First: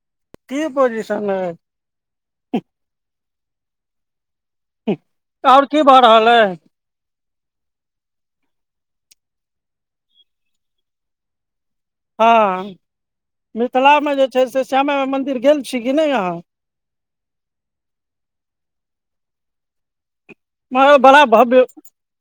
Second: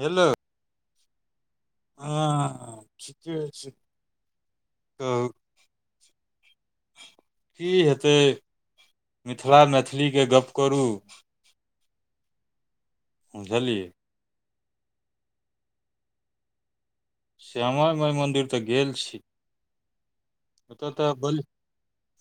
Hello की position हइ? हँ, ठीके छै। तऽ आओर की भऽ रहल छै? की हेतै, मिथिला मैथिलीके गप्प करू। हँ, बुझलियै मिथिलामे जे छै से श्यामा माइ मन्दिर गेल छी कि नहि अहाँ? श्यामा माइ मन्दिर तऽ गेल छी। ओतय म तऽ बड़ा बलि भव्य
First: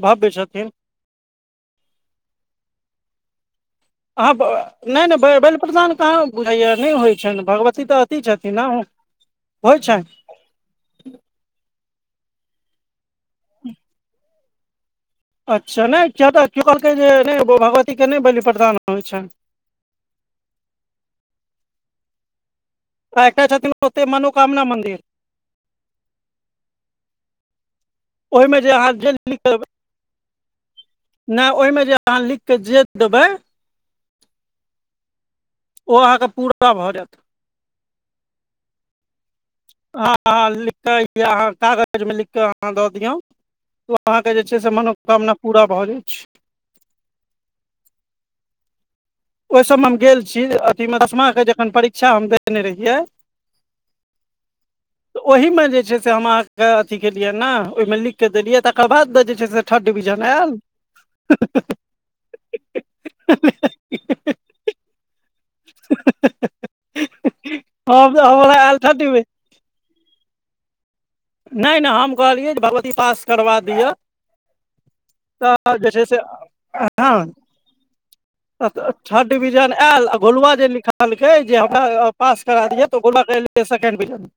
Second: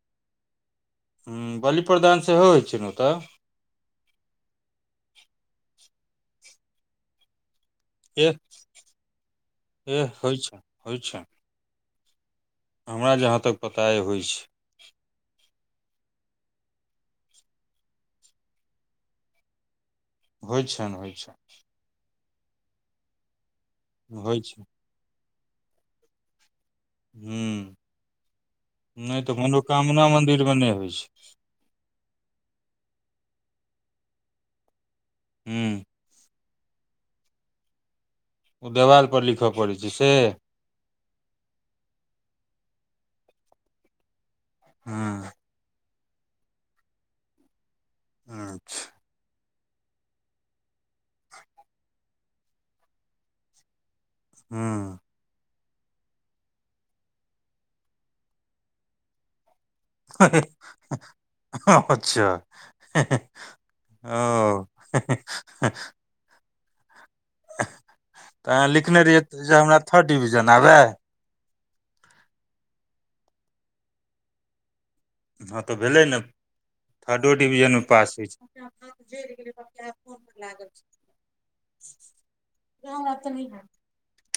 भव्य छथिन। हँ, बलि प्रदान सेहो होइ छै ने ओतऽ। अऽ नहि नहि, बलि प्रदान कहाँ होइ छै भगवतीके! सी तऽ एतेक एह छथिन ने, होइ छै। एह होइ छै होइ छै हमरा जहाँ तक पता छै, होइ छै। अच्छा, नहि। कियो कहलखिन जे भगवतीके बलि प्रदान नहि होइत छनि। होइ छै, होइ छै आ एकटा छथिन, ओतेक होइ छै मनोकामना मन्दिर। हू ओहिमे जे अहाँ लिखब मन्दिरमे नहि होइ छै नहि, ओहिमे जे अहाँ [unintelligible] के जे देबै हुँ ओ अहाँके पूरा भऽ जायत। ओ देवालपर लिखब। हँ हँ, लिखि कऽ अहाँ कागजमे लिखि कऽ अहाँ दऽ दियौ। ओ, अहाँके जे छै से हुँ मनोकामना पूरा भऽ जाइत छै। अच्छा ओहि सभमे हम गेल छी, एतऽमे दसमा जखन परीक्षा देने रहियै। हँ तऽ ओहिमे जे छै से हम अहाँके अथी केलियै ने, ओहिमे लिखि कऽ देलियै, तकर बाद जे छै से थर्ड डिविजन हे आयल हे, अच्छा हे हे। ओ हँ तऽ हला अहाँ आल लिखने रहियै छटमे [unintelligible] जे हमरा थर्ड डिविजन आबै। नहि नहि, हम कहलियै जे भगवती पास करबा दिअ। हँ, तऽ जे छै भेलै से ने, हँ थर्ड डिविजनमे पास होइ छै। थर्ड डिविजन आयल, आ गोलुआ जे लिखलक जे हमरा पास करा दियौ तऽ गलु। Second division.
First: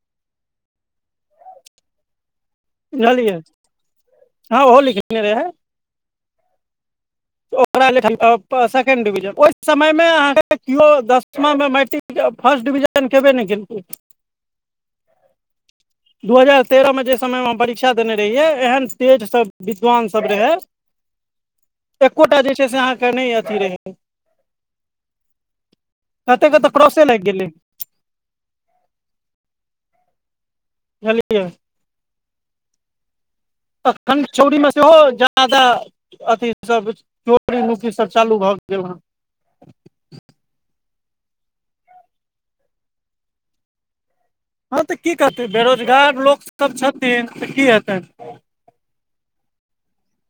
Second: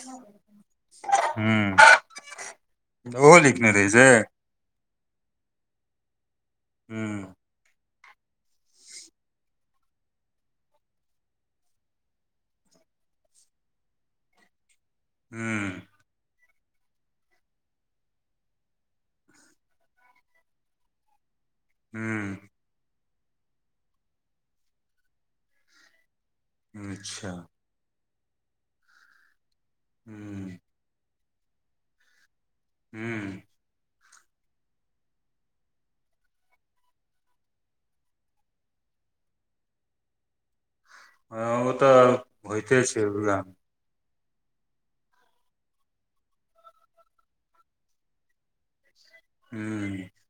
हँ, ओहो बुझलियै लिखने रहै छै। हँ ओहो लिखने रहे है हूँ ओकरा लेल सेकंड डिविजन, ओहि समयमे अहाँके केओ दसमा मैट्रिक फर्स्ट डिविजन खेबै ने, किनकु? हूँ दू हजार तेरहमे जे समयमे परीक्षा देने रहियै, एहन स्टेज सभ विद्वान सभ रहै। एकोटा हूँ जे छै से अहाँके नहि अथी रहै। कते कते प्रोसेस लागि अच्छा गेलै। हू जुझलियै। हू अखड चौरी मे सेहो हो जादा अथी सब चोरी मुकी सब चालू भए गेलै ह ह ओ तऽ होइते छैभ हँ तऽ की करतै बेरोजगार लोक सब छथिन तऽ की हेतै [inaudible] हू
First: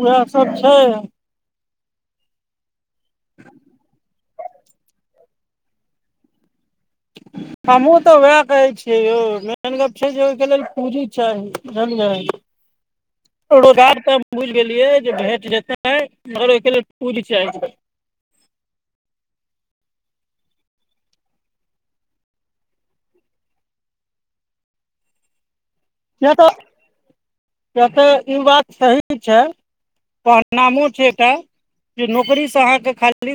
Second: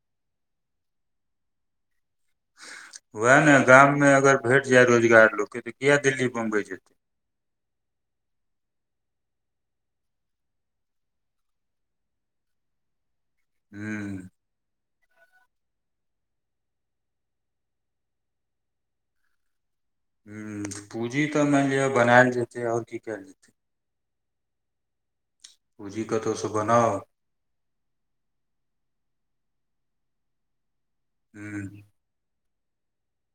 इएह सब छै वएह ने गाममे अगर भेट जाय रोजगार लोकके तऽ किया दिल्ली बम्बई जेतै [inaudible] हमहुँ तऽ वएह कहै छियै यौ मेन गप छै जे ओहिके लेल पूँजी चाही जनलियै [inaudible] हूँ रोगार तऽ हम बुझ गेलियै जे भेट जेतेै मगर ओहिके लेल पूरी चाह ह पूँजी तऽ मानि लिअ बनायल जेतै आओर की कयल जेतै पूँजी कतौसँ बनाउ कतऽ युवा सही छै पनाामो छैटा हूँ जे नौकरी से अहाँ के खाद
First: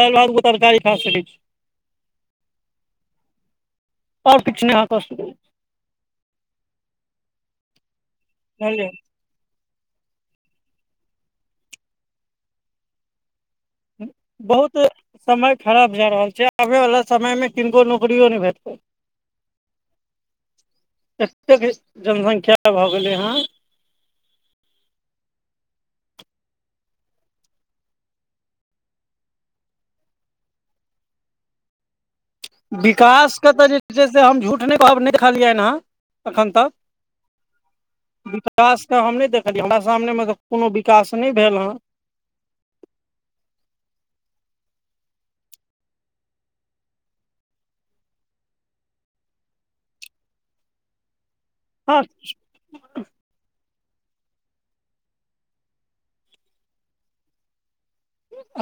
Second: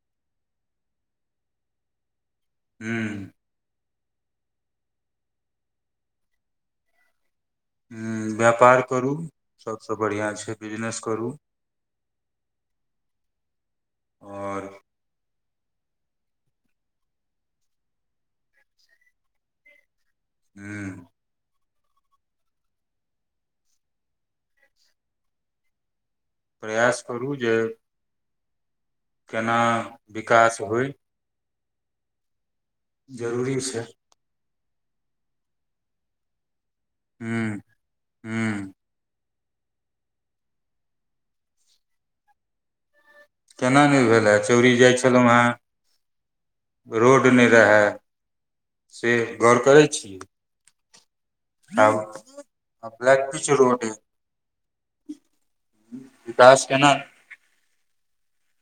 तरकारी खा सकै छै हूँ आओरछु नहिहाँ व्यापार बुझलियै करू सबसँ बढ़िआँ छै बिजनेस करू आओर बहुत समय खराब जा रहल छै आबे वालला समय मे किनको नौकियो नहि भेटतै [inaudible] हू एतेक जनसंख्या भऽ गेलै हँ प्रयास करू जे केना विकास होइ विकासके तऽ जे छै से हम झूठ नहि कहब नहि देखलियनि हँ एखन तक ह्म ह्म विकास तऽ हम नहि देखलियै हमरा सामनेमे तऽ कोनो विकास नहि भेल हेँ केना नहि भेले चौरी जाइ छलौँ हेँ रोड नहि रहै से गौर करै छी हँ आ ब्लैक पिच रोड विकास केना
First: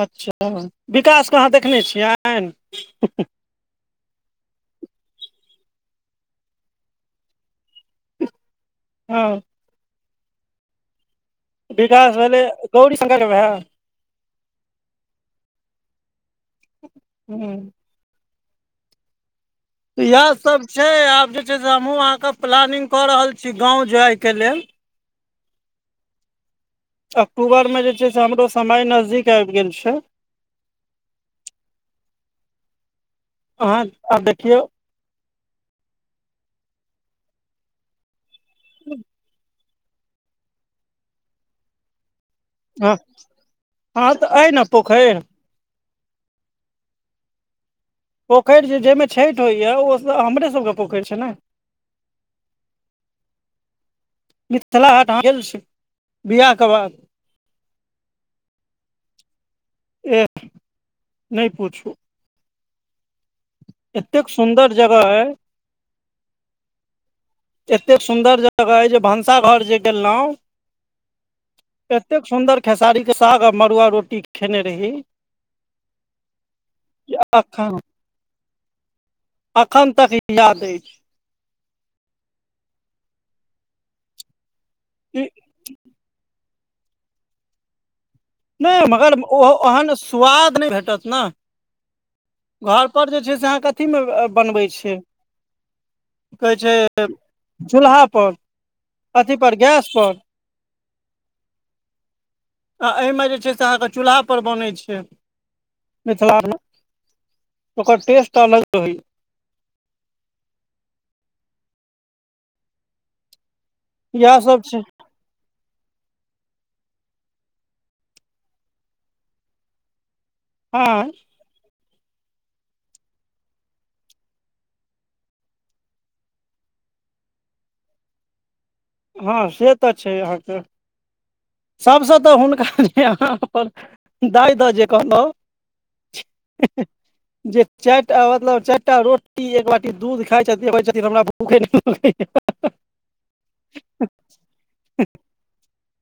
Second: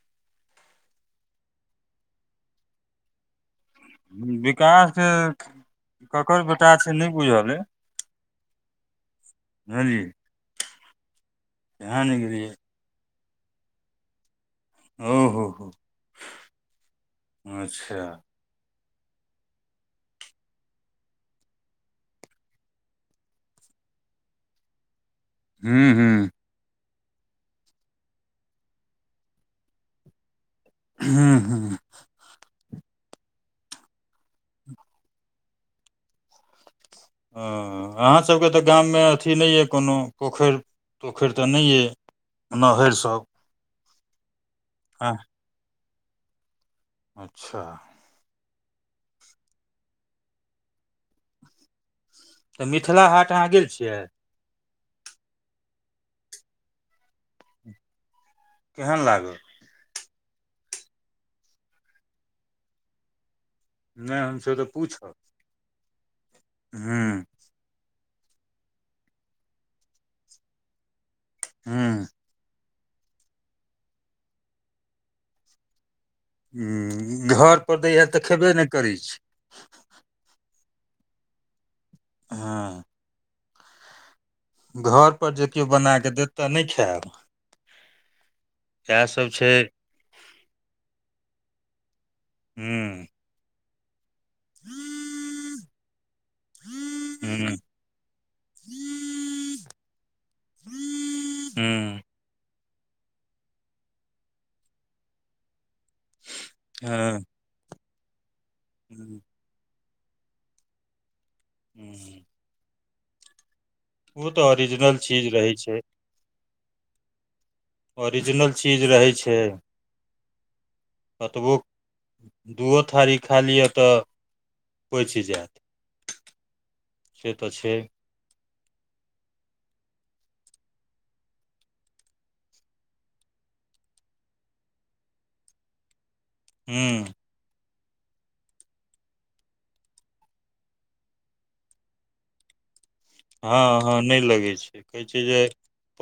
अच्छा विकासके अहाँ देखने छियै आ विकास ककर बेटा छै नहि बुझल अइ हँ ह जी विकास भेलै गौरी शंकरके भै ओ हो हो अच्छा इएहसभ छै आब जे छै से हमहूँ अहाँके प्लानि्ंग कऽ रहल छी गाँव जाइके लेल हू हू अक्टूबरमे जे छै से हमरो समय नजदीक आबि गेल छै हू हू अहाँ आब देखियौ ह अहाँसभके तऽ गाममे अथी नहि यए कोनो पोखरि पोखरि तऽ नहि अइ हँ अहांक तऽ अइ ने पोखरि हँ अच्छा पोखरि जे जाहिमे छठि होइए ओ हमरे सभके पोखरि छै ने मिथिला हाट अहाँ गेल छियै मिथिला हाट हॅं गेल छी बिआाहके बाद केहन लागल एह नहि पूछू नहि एतेक हमसभ तऽ सुन्दर जगह पूछब अय हूँ एतेक सुंदर जगह अय जे भनसा घर जे गेलहुँ हूँ एतेक सुन्दर खेसारी के साग आ मड़ुआ रोटी खेने रही हुं हुं घर पर दै हए तऽ खयबे नइ करै छी एखन तक याद अछि हँ घर पर जे किओ बना कऽ देत तह नै खायब नहि इएह मगर सब ओ छै ओहन स्वाद नहि भेटत ने हूँ घर पर जे छै से अहाँ कथी मऽ बनबै छै हूँ की कहै छै हूँ चूल्हा पर अथी पर गैस पर हूँ आ एहिमे जे छै से अहाँके चूल्हा पर बनै छै मिथिलामे हँ ओकर टेस्ट अलग रहै हूँ हूँ उ इएह तऽ सब छै ओरिजिनल चीज रहै छै ओरिजिनल चीज रहै छै हँ कतबो दुओ थारी खा लिअ तऽ पैच जेत से तऽ छै हँ से तऽ छै अहाँ कऽ सभसँ तऽ हुनका जे अहाँ अपन दाय दऽ जे कहलहुँ हे हे हूँ जे चारि टा मतलब चारि टा रोटी एक बाटी दूध खाइत छथिन कहय छथिन हमरा भूखे नहि लगैए हँ हँ नहि लगैत छै कहैत छै जे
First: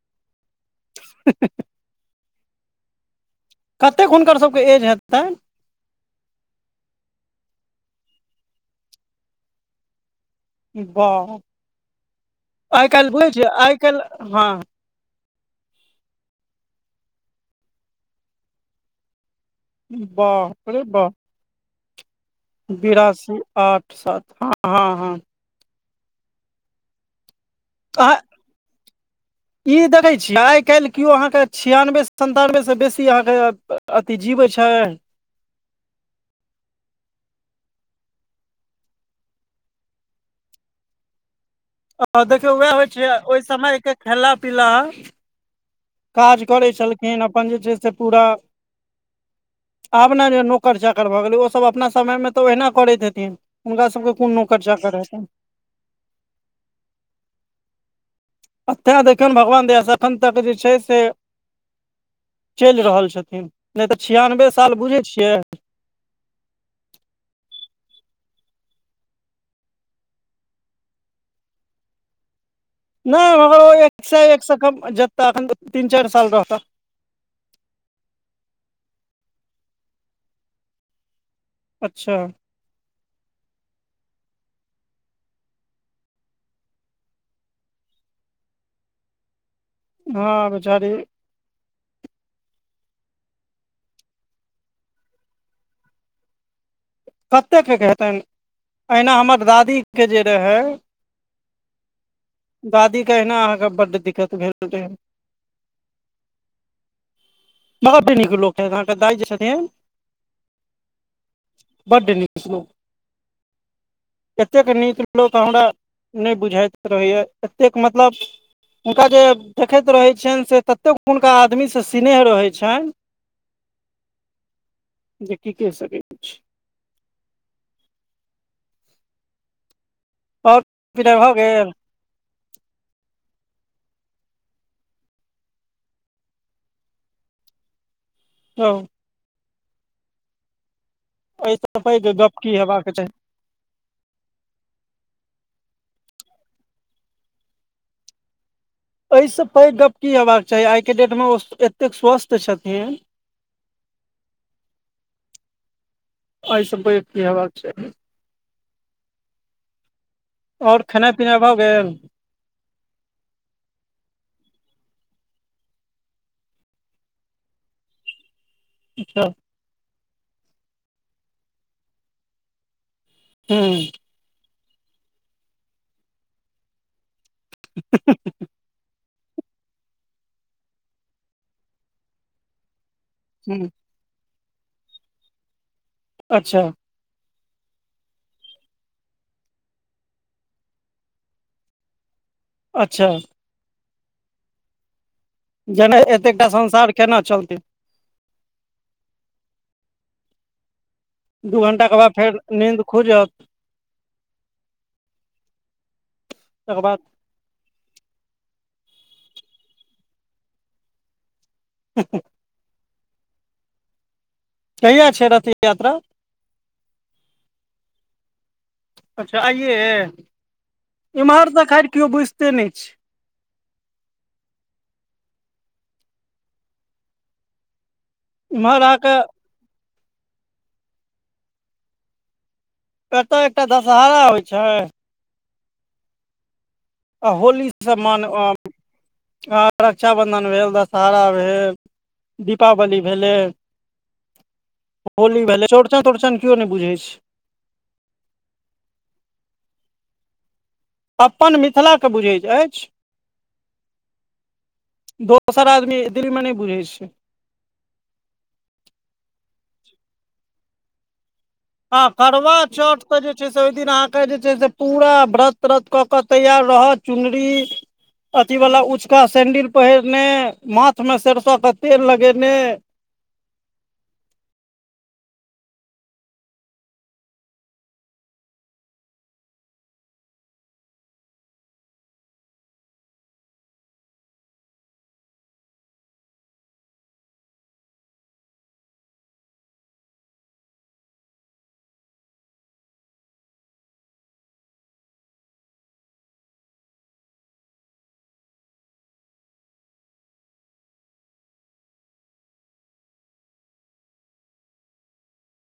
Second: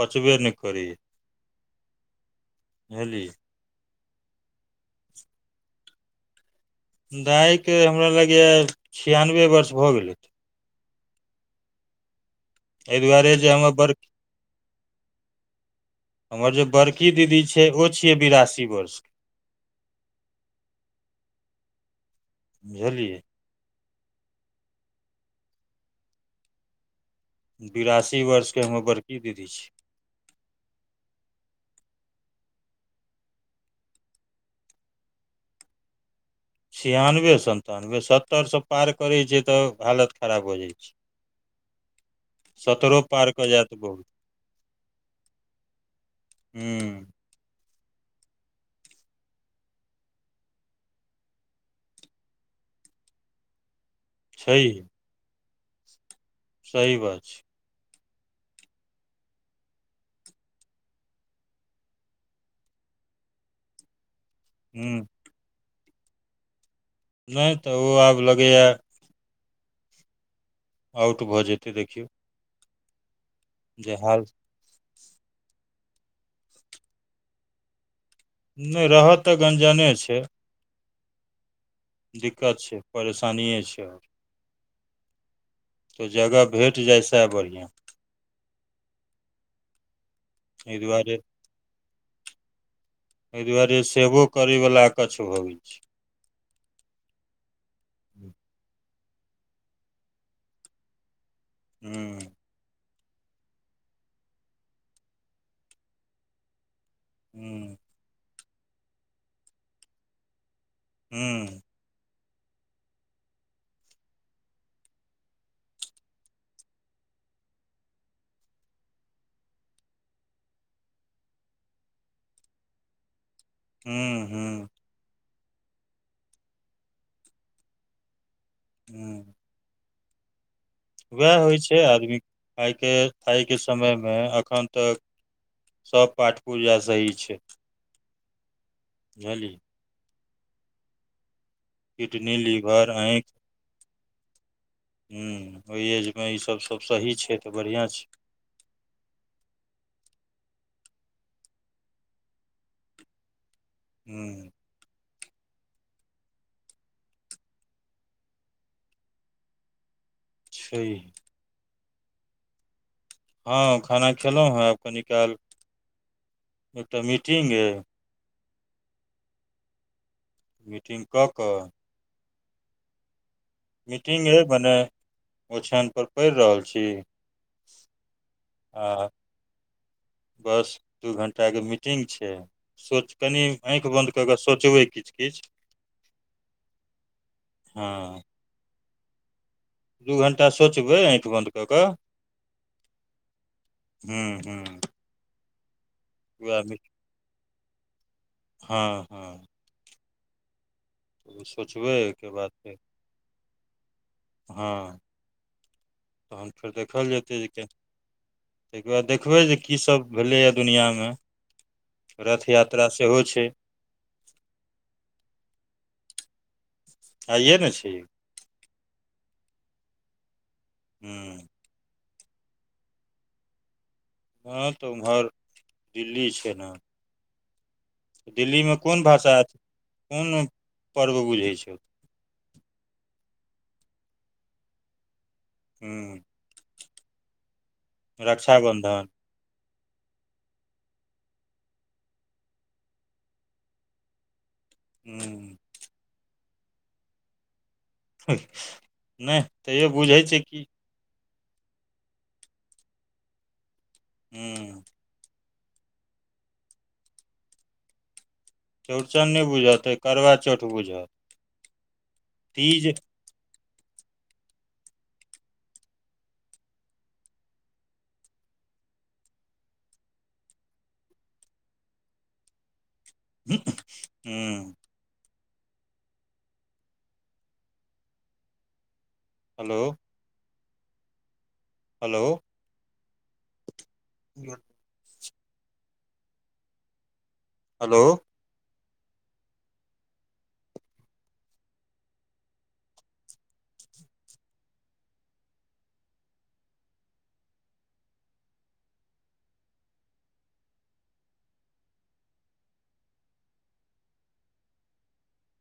पचबे नहि करै य [inaudible] बुझहली कतेक हुनकर सभके एज हेतैन दाइके हमरा लगैये छियानबे वर्ष भऽ गेलै बाह आइ एहि काल्हि बुझै दुआरे छियै जे हमर आइ बड़ काल्हि हँ हमर जे बड़की दीदी छै ओ छियै बिरासी वर्ष क बाप रे बाप बुझलियै बिरासी आठ सात हँ हँ आ बिरासी वर्ष के हमर बड़की दीदी छै की देखै छीय आइ काल्हि केओ अहाँके छिआनबे सन्तानबे सँ बेसी अहाँ कऽ अथी जीबै छै छियानबे सन्तानबे सत्तरिसँ पार करै छै तऽ हालत खराब भऽ जाइत छै आ देखियौ उएह होइ सत्तरो छै पार ओहि कऽ जायत समयके बहुत खेला पीला काज करै हूँ छलखिन अपन जे छै से पूरा आब नऽ जे नौकर चाकर भऽ गेलै ओसभ अपना समयमे तऽ ओहिना करैत हेथिन हुनका सभके कोनो नौकर छैहे चाकर हेतैन सही बात छै एतऽ देखियौनि भगवान दासँ एखन तक जे छै से चैल रहल छथिन नहि तऽ छियानबे साल बुझै हुँ छियै न तऽ ओ आब लगैय आउट भऽ जेतै देखियौ नइ मगर जे एक सै हाल एकसँ कम मे जेता एखन तीन चारि साल रहता नैय रहत तऽ गनजने छै अच्छा दिक्कत छै परेशानिे छै आओर तऽ जगह भेट जाइ सएह बढ़िआँ हां आई दुआरे एहि दुआरे सेबो करयवला कच्छ भबै छै कतेक के हेतनि अहिना हमर दादी के जे रहै हूँ दादीेहिना अहाँके बड्ड दिक्कत भेल रहै हू मग प्रेक के लोक छथि अहाँके दाइ जे छथिन हू बड न निक लोक इतेक निक लोक हमरा नहि बुझाइत रहैया एतेक मतलब हुनका जे देखैत रहैत छियनि से ततेक हुनका आदमीसँ सिनेह रहैत छनि [unintelligible] हू हू जे की कहि सकैत किछ हू आओर विदा भऽ उएह होइ गेल छै आदमी आइके आइके समयमे एखन तक सभ पाठ पूजा सही छै हँ हझली आऽ किडनी लिवर आँख हूँ ओहि एजमे ईसब सब सही छै तऽ बढ़िआँ छै एहिसँ पैघ गप की हेबाक चाही आइ के डेट मे ओ एतेक स्वस्थ छथिन हूँ एहि सब पागा की हबाक छै ओर छै खेनाय पीना भऽ गेल हँ खाना खेलहुँ हँ आब कनी काल एकटा मीटिंग अ अच्छा मीटिंग कऽ कऽ हूँ मीटिंग अ बनय ओछनपर पढ़ि रहल छी ह हा बस दू घंटा के मीटिंग छै सोच कनि हूँ आँखि बन्द क कऽ सोचबै किछु किछु अच्छा हँ दू घण्टा सोचबैठि बन्द कऽ कऽ अच्छा हू हू जेना एतेकटा संसार केना चलतै हँ हँ दू घण्टाके बाद फेर नींन्द खुजत हँ तहन फेर तकर बाद देखल जेतै जे के ताहिके बाद देखबै जे कीसभ भेलैए दुनिआँमे रथ यात्रा तरा सेहो छै कहिया छै रथ यात्रा आइे ने छै अच्छा आइे हूँ इम्हर तऽ खर केओ बुझिते नहि छै ह तऽ उम्हर दिल्ली छै ने दिल्लीमे इम्हर कोन अहाँके भाषा त कोन पर्व बुझैत छै कतय एकटा दशहरा होइ छै हू आ होलीसँ मान हँ रक्षाबन्धन भेल दशहरा भेल दीपावली भेलै होली हूँ भेलै चौड़चन तौरचन केओ नहि बुझै छै नहि तैयो बुझै छै की अपन मिथिलाके बुझैत अछि हूँ दोसर आदमी देल मने बुझै छै चौड़चन नहि बुझत करवा चौठ बुझत हँ करुआ तीज चोट ऽ जे छै से ओहि दिन अहाँके जे छै से पूरा व्रत व्रत कऽ के तैयार रहत चुनरी अथी वाल उँचका सेैंडिल पहिरने माथ में सरसो के तेेल लगेने हूँ हेलो हेलो ह हेलो